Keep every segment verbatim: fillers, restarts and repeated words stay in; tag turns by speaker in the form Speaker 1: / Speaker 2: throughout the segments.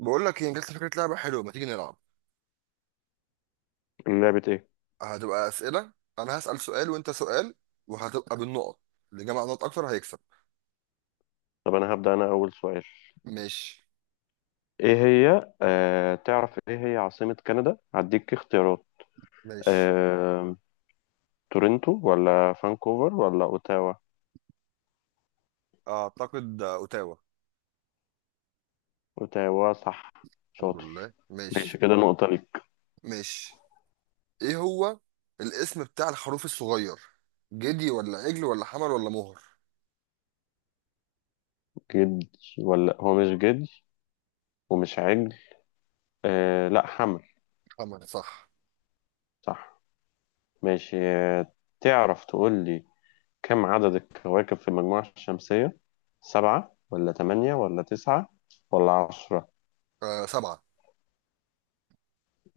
Speaker 1: بقول لك ايه، جت لي فكره لعبه حلوه، ما تيجي نلعب.
Speaker 2: لعبة ايه؟
Speaker 1: هتبقى اسئله. انا هسال سؤال وانت سؤال، وهتبقى بالنقط، اللي جمع نقط اكتر هيكسب.
Speaker 2: طب انا هبدأ انا اول سؤال.
Speaker 1: ماشي.
Speaker 2: ايه هي آه تعرف ايه هي عاصمة كندا؟ هديك اختيارات.
Speaker 1: ماشي،
Speaker 2: آه، تورنتو ولا فانكوفر ولا اوتاوا؟
Speaker 1: اعتقد اوتاوا.
Speaker 2: اوتاوا صح.
Speaker 1: الحمد
Speaker 2: شاطر.
Speaker 1: لله
Speaker 2: ماشي
Speaker 1: ماشي.
Speaker 2: كده نقطة ليك.
Speaker 1: ماشي. ايه هو الاسم بتاع الخروف الصغير؟ جدي ولا عجل ولا حمل ولا مهر؟
Speaker 2: جدي، ولا هو مش جدي ومش عجل، آه لا حمل.
Speaker 1: حمل صح.
Speaker 2: صح. ماشي. آه تعرف تقول لي، كم عدد الكواكب في المجموعة الشمسية؟ سبعة ولا تمانية ولا تسعة ولا عشرة؟
Speaker 1: آه سبعة.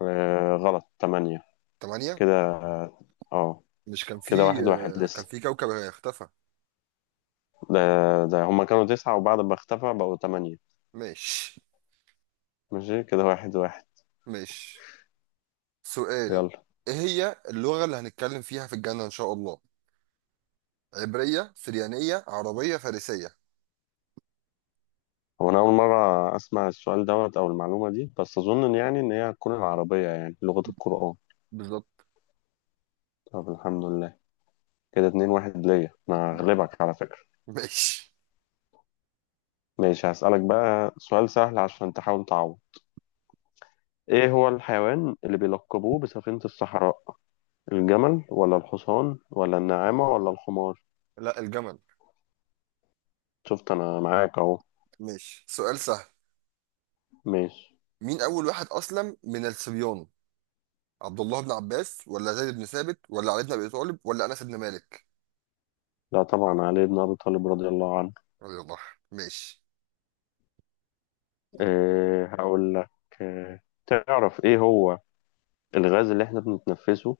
Speaker 2: آه غلط، تمانية.
Speaker 1: تمانية.
Speaker 2: كده اه،
Speaker 1: مش كان في؟
Speaker 2: كده واحد واحد
Speaker 1: آه كان
Speaker 2: لسه.
Speaker 1: في كوكب اختفى.
Speaker 2: ده ده هما كانوا تسعة وبعد ما اختفى بقوا تمانية.
Speaker 1: ماشي.
Speaker 2: ماشي كده واحد واحد.
Speaker 1: ماشي. سؤال.
Speaker 2: يلا.
Speaker 1: ايه هي اللغة اللي هنتكلم فيها في الجنة ان شاء الله؟ عبرية، سريانية، عربية، فارسية؟
Speaker 2: هو أنا أول مرة أسمع السؤال دوت أو المعلومة دي، بس أظن إن يعني إن هي هتكون العربية، يعني لغة القرآن.
Speaker 1: بالظبط.
Speaker 2: طب الحمد لله. كده اتنين واحد ليا، أنا
Speaker 1: ماشي.
Speaker 2: هغلبك على فكرة.
Speaker 1: ماشي.
Speaker 2: ماشي. هسألك بقى سؤال سهل عشان تحاول تعوض. إيه هو الحيوان اللي بيلقبوه بسفينة الصحراء؟ الجمل ولا الحصان ولا النعامة ولا الحمار؟
Speaker 1: لا الجمل.
Speaker 2: شفت أنا معاك أهو.
Speaker 1: ماشي سؤال سهل.
Speaker 2: ماشي.
Speaker 1: مين أول واحد أسلم من الصبيان؟ عبد الله بن عباس ولا زيد بن ثابت ولا علي بن أبي طالب ولا أنس بن مالك؟
Speaker 2: لا طبعا علي بن أبي طالب رضي الله عنه.
Speaker 1: رضي الله عنه. ماشي.
Speaker 2: إيه هقول لك، إيه تعرف إيه هو الغاز اللي إحنا بنتنفسه؟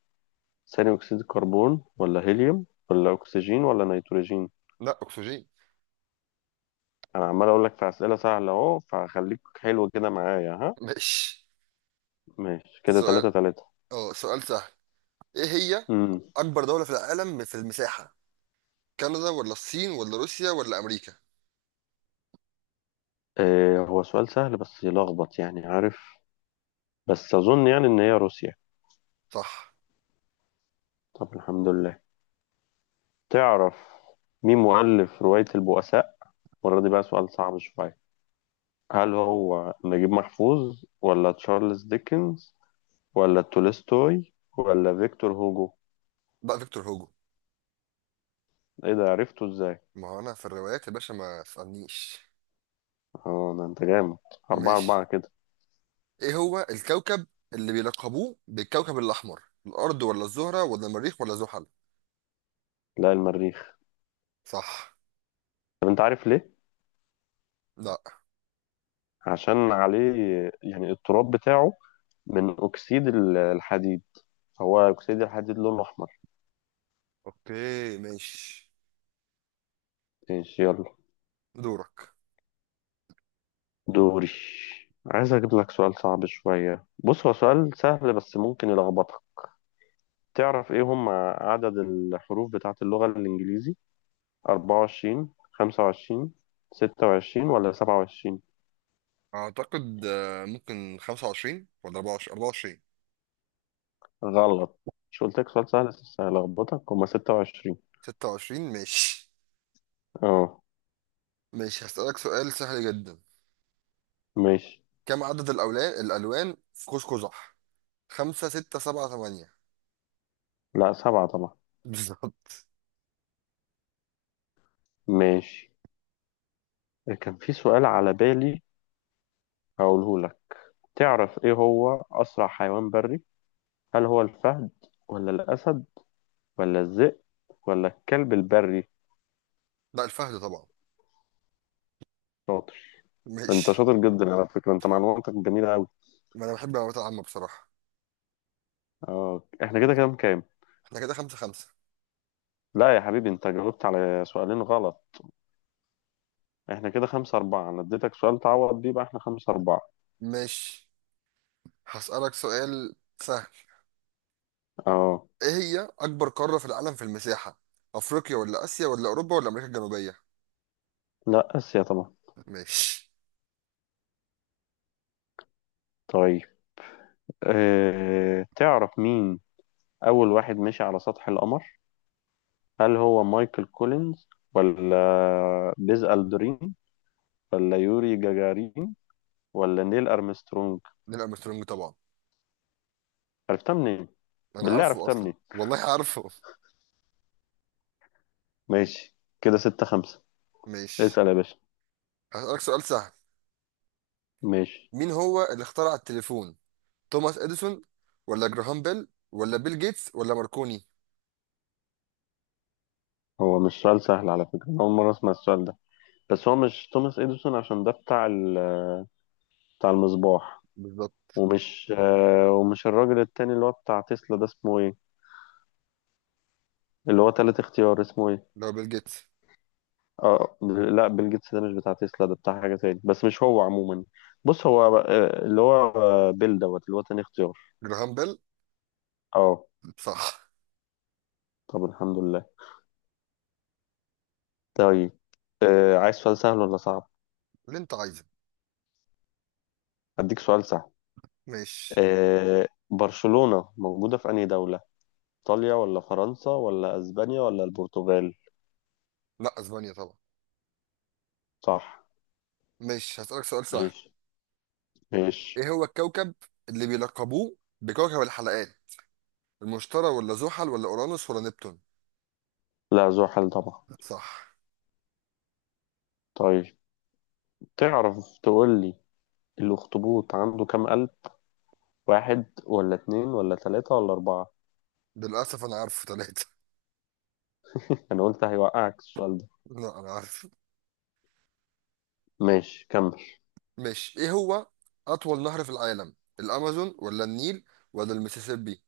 Speaker 2: ثاني أكسيد الكربون ولا هيليوم ولا أكسجين ولا نيتروجين؟
Speaker 1: لا أكسجين.
Speaker 2: أنا عمال أقول لك في أسئلة سهلة أهو، فخليك حلو كده معايا ها.
Speaker 1: ماشي.
Speaker 2: ماشي كده تلاتة
Speaker 1: سؤال.
Speaker 2: تلاتة.
Speaker 1: اه سؤال سهل. إيه هي
Speaker 2: امم
Speaker 1: أكبر دولة في العالم في المساحة؟ كندا ولا الصين ولا روسيا ولا أمريكا؟
Speaker 2: إيه هو سؤال سهل بس يلخبط، يعني عارف، بس أظن يعني إن هي روسيا.
Speaker 1: صح.
Speaker 2: طب الحمد لله. تعرف مين مؤلف رواية البؤساء؟ المرة دي بقى سؤال صعب شوية. هل هو نجيب محفوظ ولا تشارلز ديكنز ولا تولستوي ولا فيكتور هوجو؟
Speaker 1: بقى فيكتور هوجو.
Speaker 2: ايه ده، عرفته ازاي؟
Speaker 1: ما هو أنا في الروايات يا باشا ما تسألنيش.
Speaker 2: اه ده انت جامد. اربعة
Speaker 1: ماشي.
Speaker 2: اربعة كده.
Speaker 1: ايه هو الكوكب اللي بيلقبوه بالكوكب الاحمر؟ الارض ولا الزهرة ولا المريخ ولا زحل؟
Speaker 2: لا المريخ.
Speaker 1: صح.
Speaker 2: طب انت عارف ليه؟
Speaker 1: لا.
Speaker 2: عشان عليه، يعني التراب بتاعه، من اكسيد ال- الحديد. هو اكسيد الحديد لونه احمر.
Speaker 1: اوكي ماشي.
Speaker 2: ماشي يلا.
Speaker 1: دورك.
Speaker 2: دوري. عايز اجيب لك سؤال صعب شوية، بص هو سؤال سهل بس ممكن يلخبطك. تعرف ايه هم عدد الحروف بتاعت اللغة الانجليزي؟ أربعة وعشرين، خمسة وعشرين، ستة وعشرين ولا سبعة وعشرين؟
Speaker 1: اعتقد آه، ممكن خمسة وعشرين ولا أربعة وعشرين أربعة وعشرين.
Speaker 2: غلط. مش قلت لك سؤال سهل بس هلخبطك، هما ستة وعشرين.
Speaker 1: ستة وعشرين ماشي.
Speaker 2: اه.
Speaker 1: ماشي هسألك سؤال سهل جدا.
Speaker 2: ماشي.
Speaker 1: كم عدد الأولان الألوان في قوس قزح؟ خمسة، ستة، سبعة، ثمانية؟
Speaker 2: لا سبعة طبعا.
Speaker 1: بالظبط.
Speaker 2: ماشي. كان في سؤال على بالي هقوله لك. تعرف ايه هو أسرع حيوان بري؟ هل هو الفهد ولا الأسد ولا الذئب ولا الكلب البري؟
Speaker 1: لا الفهد طبعا.
Speaker 2: شاطر. انت
Speaker 1: ماشي.
Speaker 2: شاطر جدا على فكرة، انت معلوماتك جميلة أوي.
Speaker 1: ما أنا بحب المعلومات العامة بصراحة.
Speaker 2: اه احنا كده كام كام؟
Speaker 1: احنا كده خمسة خمسة.
Speaker 2: لا يا حبيبي انت جاوبت على سؤالين غلط. احنا كده خمسة أربعة، أنا اديتك سؤال تعوض بيه بقى، احنا خمسة أربعة.
Speaker 1: ماشي هسألك سؤال سهل.
Speaker 2: اه.
Speaker 1: ايه هي اكبر قارة في العالم في المساحة؟ افريقيا ولا اسيا ولا اوروبا ولا امريكا الجنوبية؟
Speaker 2: لا آسيا طبعا.
Speaker 1: ماشي.
Speaker 2: طيب. اه تعرف مين أول واحد مشي على سطح القمر؟ هل هو مايكل كولينز ولا بيز ألدرين ولا يوري جاجارين ولا نيل أرمسترونج؟
Speaker 1: نيل ارمسترونج طبعا.
Speaker 2: عرفتها منين؟
Speaker 1: انا
Speaker 2: بالله
Speaker 1: عارفه
Speaker 2: عرفتها
Speaker 1: اصلا،
Speaker 2: منين؟
Speaker 1: والله عارفه.
Speaker 2: ماشي كده ستة خمسة.
Speaker 1: ماشي
Speaker 2: اسأل يا باشا.
Speaker 1: هسألك سؤال سهل.
Speaker 2: ماشي.
Speaker 1: مين هو اللي اخترع التليفون؟ توماس اديسون ولا جراهام بيل ولا بيل جيتس ولا ماركوني؟
Speaker 2: هو مش سؤال سهل على فكرة، أنا أول مرة أسمع السؤال ده، بس هو مش توماس إديسون عشان ده بتاع ال... بتاع المصباح.
Speaker 1: بالظبط.
Speaker 2: ومش آه، ومش الراجل التاني اللي هو بتاع تسلا ده، اسمه ايه اللي هو تالت اختيار، اسمه ايه؟
Speaker 1: لو بيل جيتس.
Speaker 2: اه. لا بيل جيتس ده مش بتاع تسلا، ده بتاع حاجة تاني، بس مش هو عموما. بص هو آه، اللي هو آه، بيل دوت اللي هو تاني اختيار.
Speaker 1: جراهام بيل.
Speaker 2: اه.
Speaker 1: صح.
Speaker 2: طب الحمد لله. طيب. آه، عايز سؤال سهل ولا صعب؟
Speaker 1: اللي انت عايزه.
Speaker 2: اديك سؤال سهل.
Speaker 1: ماشي.
Speaker 2: آه، برشلونة موجودة في أنهي دولة؟ ايطاليا ولا فرنسا ولا اسبانيا ولا البرتغال؟
Speaker 1: لا اسبانيا طبعا.
Speaker 2: صح.
Speaker 1: ماشي هسألك سؤال سهل.
Speaker 2: ماشي. ماشي.
Speaker 1: ايه هو الكوكب اللي بيلقبوه بكوكب الحلقات؟ المشتري ولا زحل ولا اورانوس ولا نبتون؟
Speaker 2: لا ذو حل طبعا.
Speaker 1: صح.
Speaker 2: طيب. تعرف تقول لي، الأخطبوط عنده كام قلب؟ واحد ولا اتنين ولا تلاتة ولا أربعة؟
Speaker 1: للأسف أنا عارفه ثلاثة.
Speaker 2: أنا قلت هيوقعك السؤال ده.
Speaker 1: لا أنا عارف.
Speaker 2: ماشي كمل.
Speaker 1: ماشي إيه هو أطول نهر في العالم؟ الأمازون ولا النيل ولا المسيسيبي؟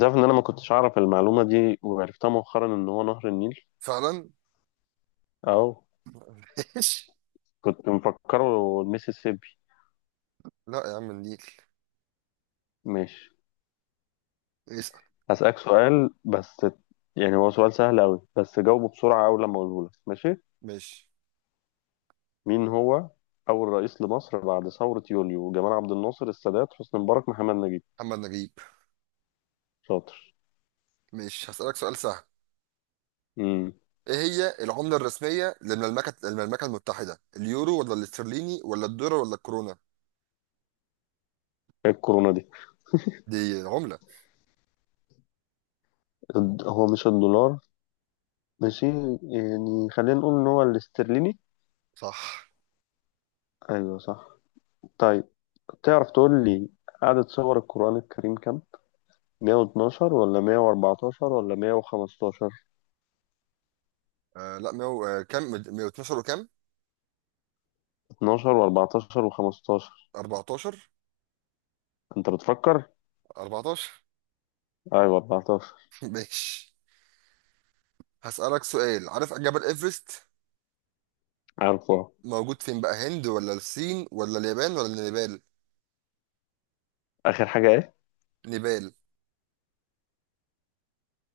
Speaker 2: تعرف إن أنا ما كنتش أعرف المعلومة دي، وعرفتها مؤخرا إن هو نهر النيل.
Speaker 1: فعلا.
Speaker 2: أو
Speaker 1: ماشي.
Speaker 2: كنت مفكره الميسيسيبي.
Speaker 1: لا يا عم النيل.
Speaker 2: ماشي.
Speaker 1: اسأل.
Speaker 2: هسألك سؤال بس، يعني هو سؤال سهل أوي بس جاوبه بسرعة أول لما أقوله لك. ماشي.
Speaker 1: ماشي.
Speaker 2: مين هو أول رئيس لمصر بعد ثورة يوليو؟ جمال عبد الناصر، السادات، حسني مبارك، محمد نجيب؟
Speaker 1: محمد نجيب.
Speaker 2: شاطر.
Speaker 1: ماشي هسألك سؤال سهل.
Speaker 2: امم
Speaker 1: إيه هي العملة الرسمية للمملكة المملكة المتحدة؟ اليورو ولا الاسترليني ولا الدولار ولا الكورونا؟
Speaker 2: إيه الكورونا دي؟
Speaker 1: دي عملة.
Speaker 2: الد- هو مش الدولار. ماشي. يعني خلينا نقول إن هو الاسترليني.
Speaker 1: صح.
Speaker 2: أيوه صح. طيب. تعرف تقول لي، عدد سور القرآن الكريم كام؟ مية واتناشر ولا مية واربعتاشر ولا مية وخمستاشر؟
Speaker 1: آه لا ميو آه كام مية واتناشر وكام.
Speaker 2: اثنا عشر و14 و15؟
Speaker 1: أربعة عشر.
Speaker 2: أنت بتفكر؟
Speaker 1: أربعة عشر.
Speaker 2: أيوه اربعتاشر.
Speaker 1: ماشي هسألك سؤال. عارف جبل إيفرست
Speaker 2: عارفه.
Speaker 1: موجود فين بقى؟ هند ولا الصين ولا اليابان ولا نيبال؟
Speaker 2: آخر حاجة إيه؟
Speaker 1: نيبال.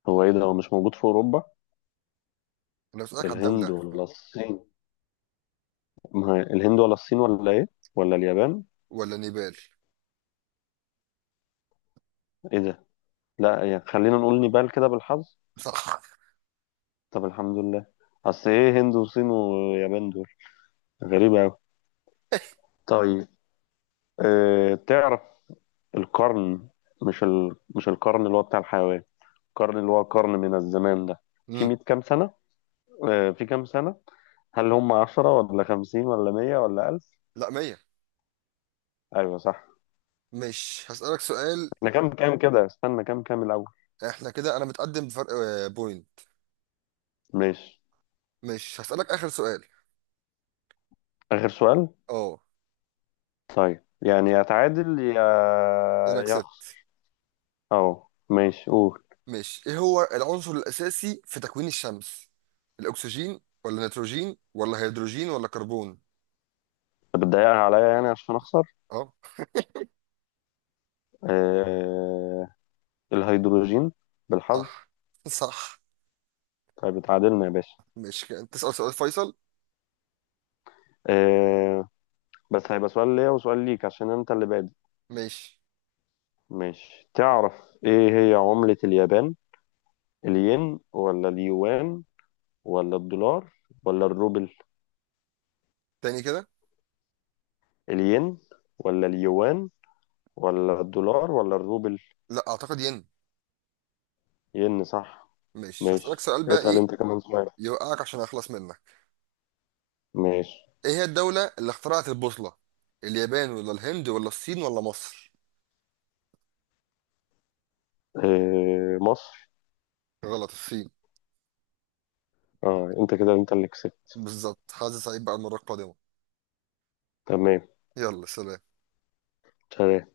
Speaker 2: هو إيه ده، هو مش موجود في أوروبا؟
Speaker 1: انا بسألك على
Speaker 2: الهند
Speaker 1: الدولة.
Speaker 2: ولا الصين؟ ما هي الهند ولا الصين ولا إيه؟ ولا اليابان؟
Speaker 1: ولا نيبال.
Speaker 2: إيه ده؟ لا يعني خلينا نقول نيبال كده بالحظ.
Speaker 1: صح.
Speaker 2: طب الحمد لله. أصل إيه هند وصين ويابان دول؟ غريبة أوي. طيب. أه تعرف القرن، مش ال... مش القرن اللي هو بتاع الحيوان، القرن اللي هو قرن من الزمان ده، في
Speaker 1: امم.
Speaker 2: مية كام سنة؟ أه في كام سنة؟ هل هم عشرة ولا خمسين ولا مية ولا ألف؟
Speaker 1: لا مية.
Speaker 2: ايوه صح.
Speaker 1: مش هسألك سؤال.
Speaker 2: احنا كام كام كده، استنى كام كام الاول.
Speaker 1: احنا كده انا متقدم بفرق آه، بوينت.
Speaker 2: ماشي.
Speaker 1: مش هسألك اخر سؤال.
Speaker 2: اخر سؤال.
Speaker 1: اه.
Speaker 2: طيب يعني يا تعادل يا
Speaker 1: انا
Speaker 2: يا
Speaker 1: كسبت.
Speaker 2: اخسر. اهو. ماشي قول.
Speaker 1: مش ايه هو العنصر الاساسي في تكوين الشمس؟ الاكسجين ولا نيتروجين ولا هيدروجين ولا كربون؟
Speaker 2: طب بتضايقها عليا يعني عشان اخسر؟
Speaker 1: اه.
Speaker 2: أه... الهيدروجين. بالحظ.
Speaker 1: صح. صح.
Speaker 2: طيب اتعادلنا يا باشا.
Speaker 1: مش كده. تسأل سؤال فيصل.
Speaker 2: أه... بس هيبقى سؤال ليا وسؤال ليك عشان انت اللي بادئ.
Speaker 1: ماشي.
Speaker 2: ماشي. تعرف ايه هي عملة اليابان؟ الين ولا اليوان ولا الدولار ولا الروبل؟
Speaker 1: تاني كده.
Speaker 2: الين ولا اليوان ولا الدولار ولا الروبل؟
Speaker 1: لا اعتقد ين.
Speaker 2: ين صح.
Speaker 1: مش هسألك
Speaker 2: ماشي
Speaker 1: سؤال بقى
Speaker 2: اسأل
Speaker 1: ايه.
Speaker 2: انت كمان سؤال.
Speaker 1: يوقعك عشان اخلص منك.
Speaker 2: ماشي.
Speaker 1: ايه هي الدولة اللي اخترعت البوصلة؟ اليابان ولا الهند ولا الصين ولا مصر؟
Speaker 2: إيه مصر.
Speaker 1: غلط الصين.
Speaker 2: اه انت كده انت اللي كسبت.
Speaker 1: بالظبط. حاسس سعيد بقى المرة القادمة.
Speaker 2: تمام.
Speaker 1: يلا سلام.
Speaker 2: سلام.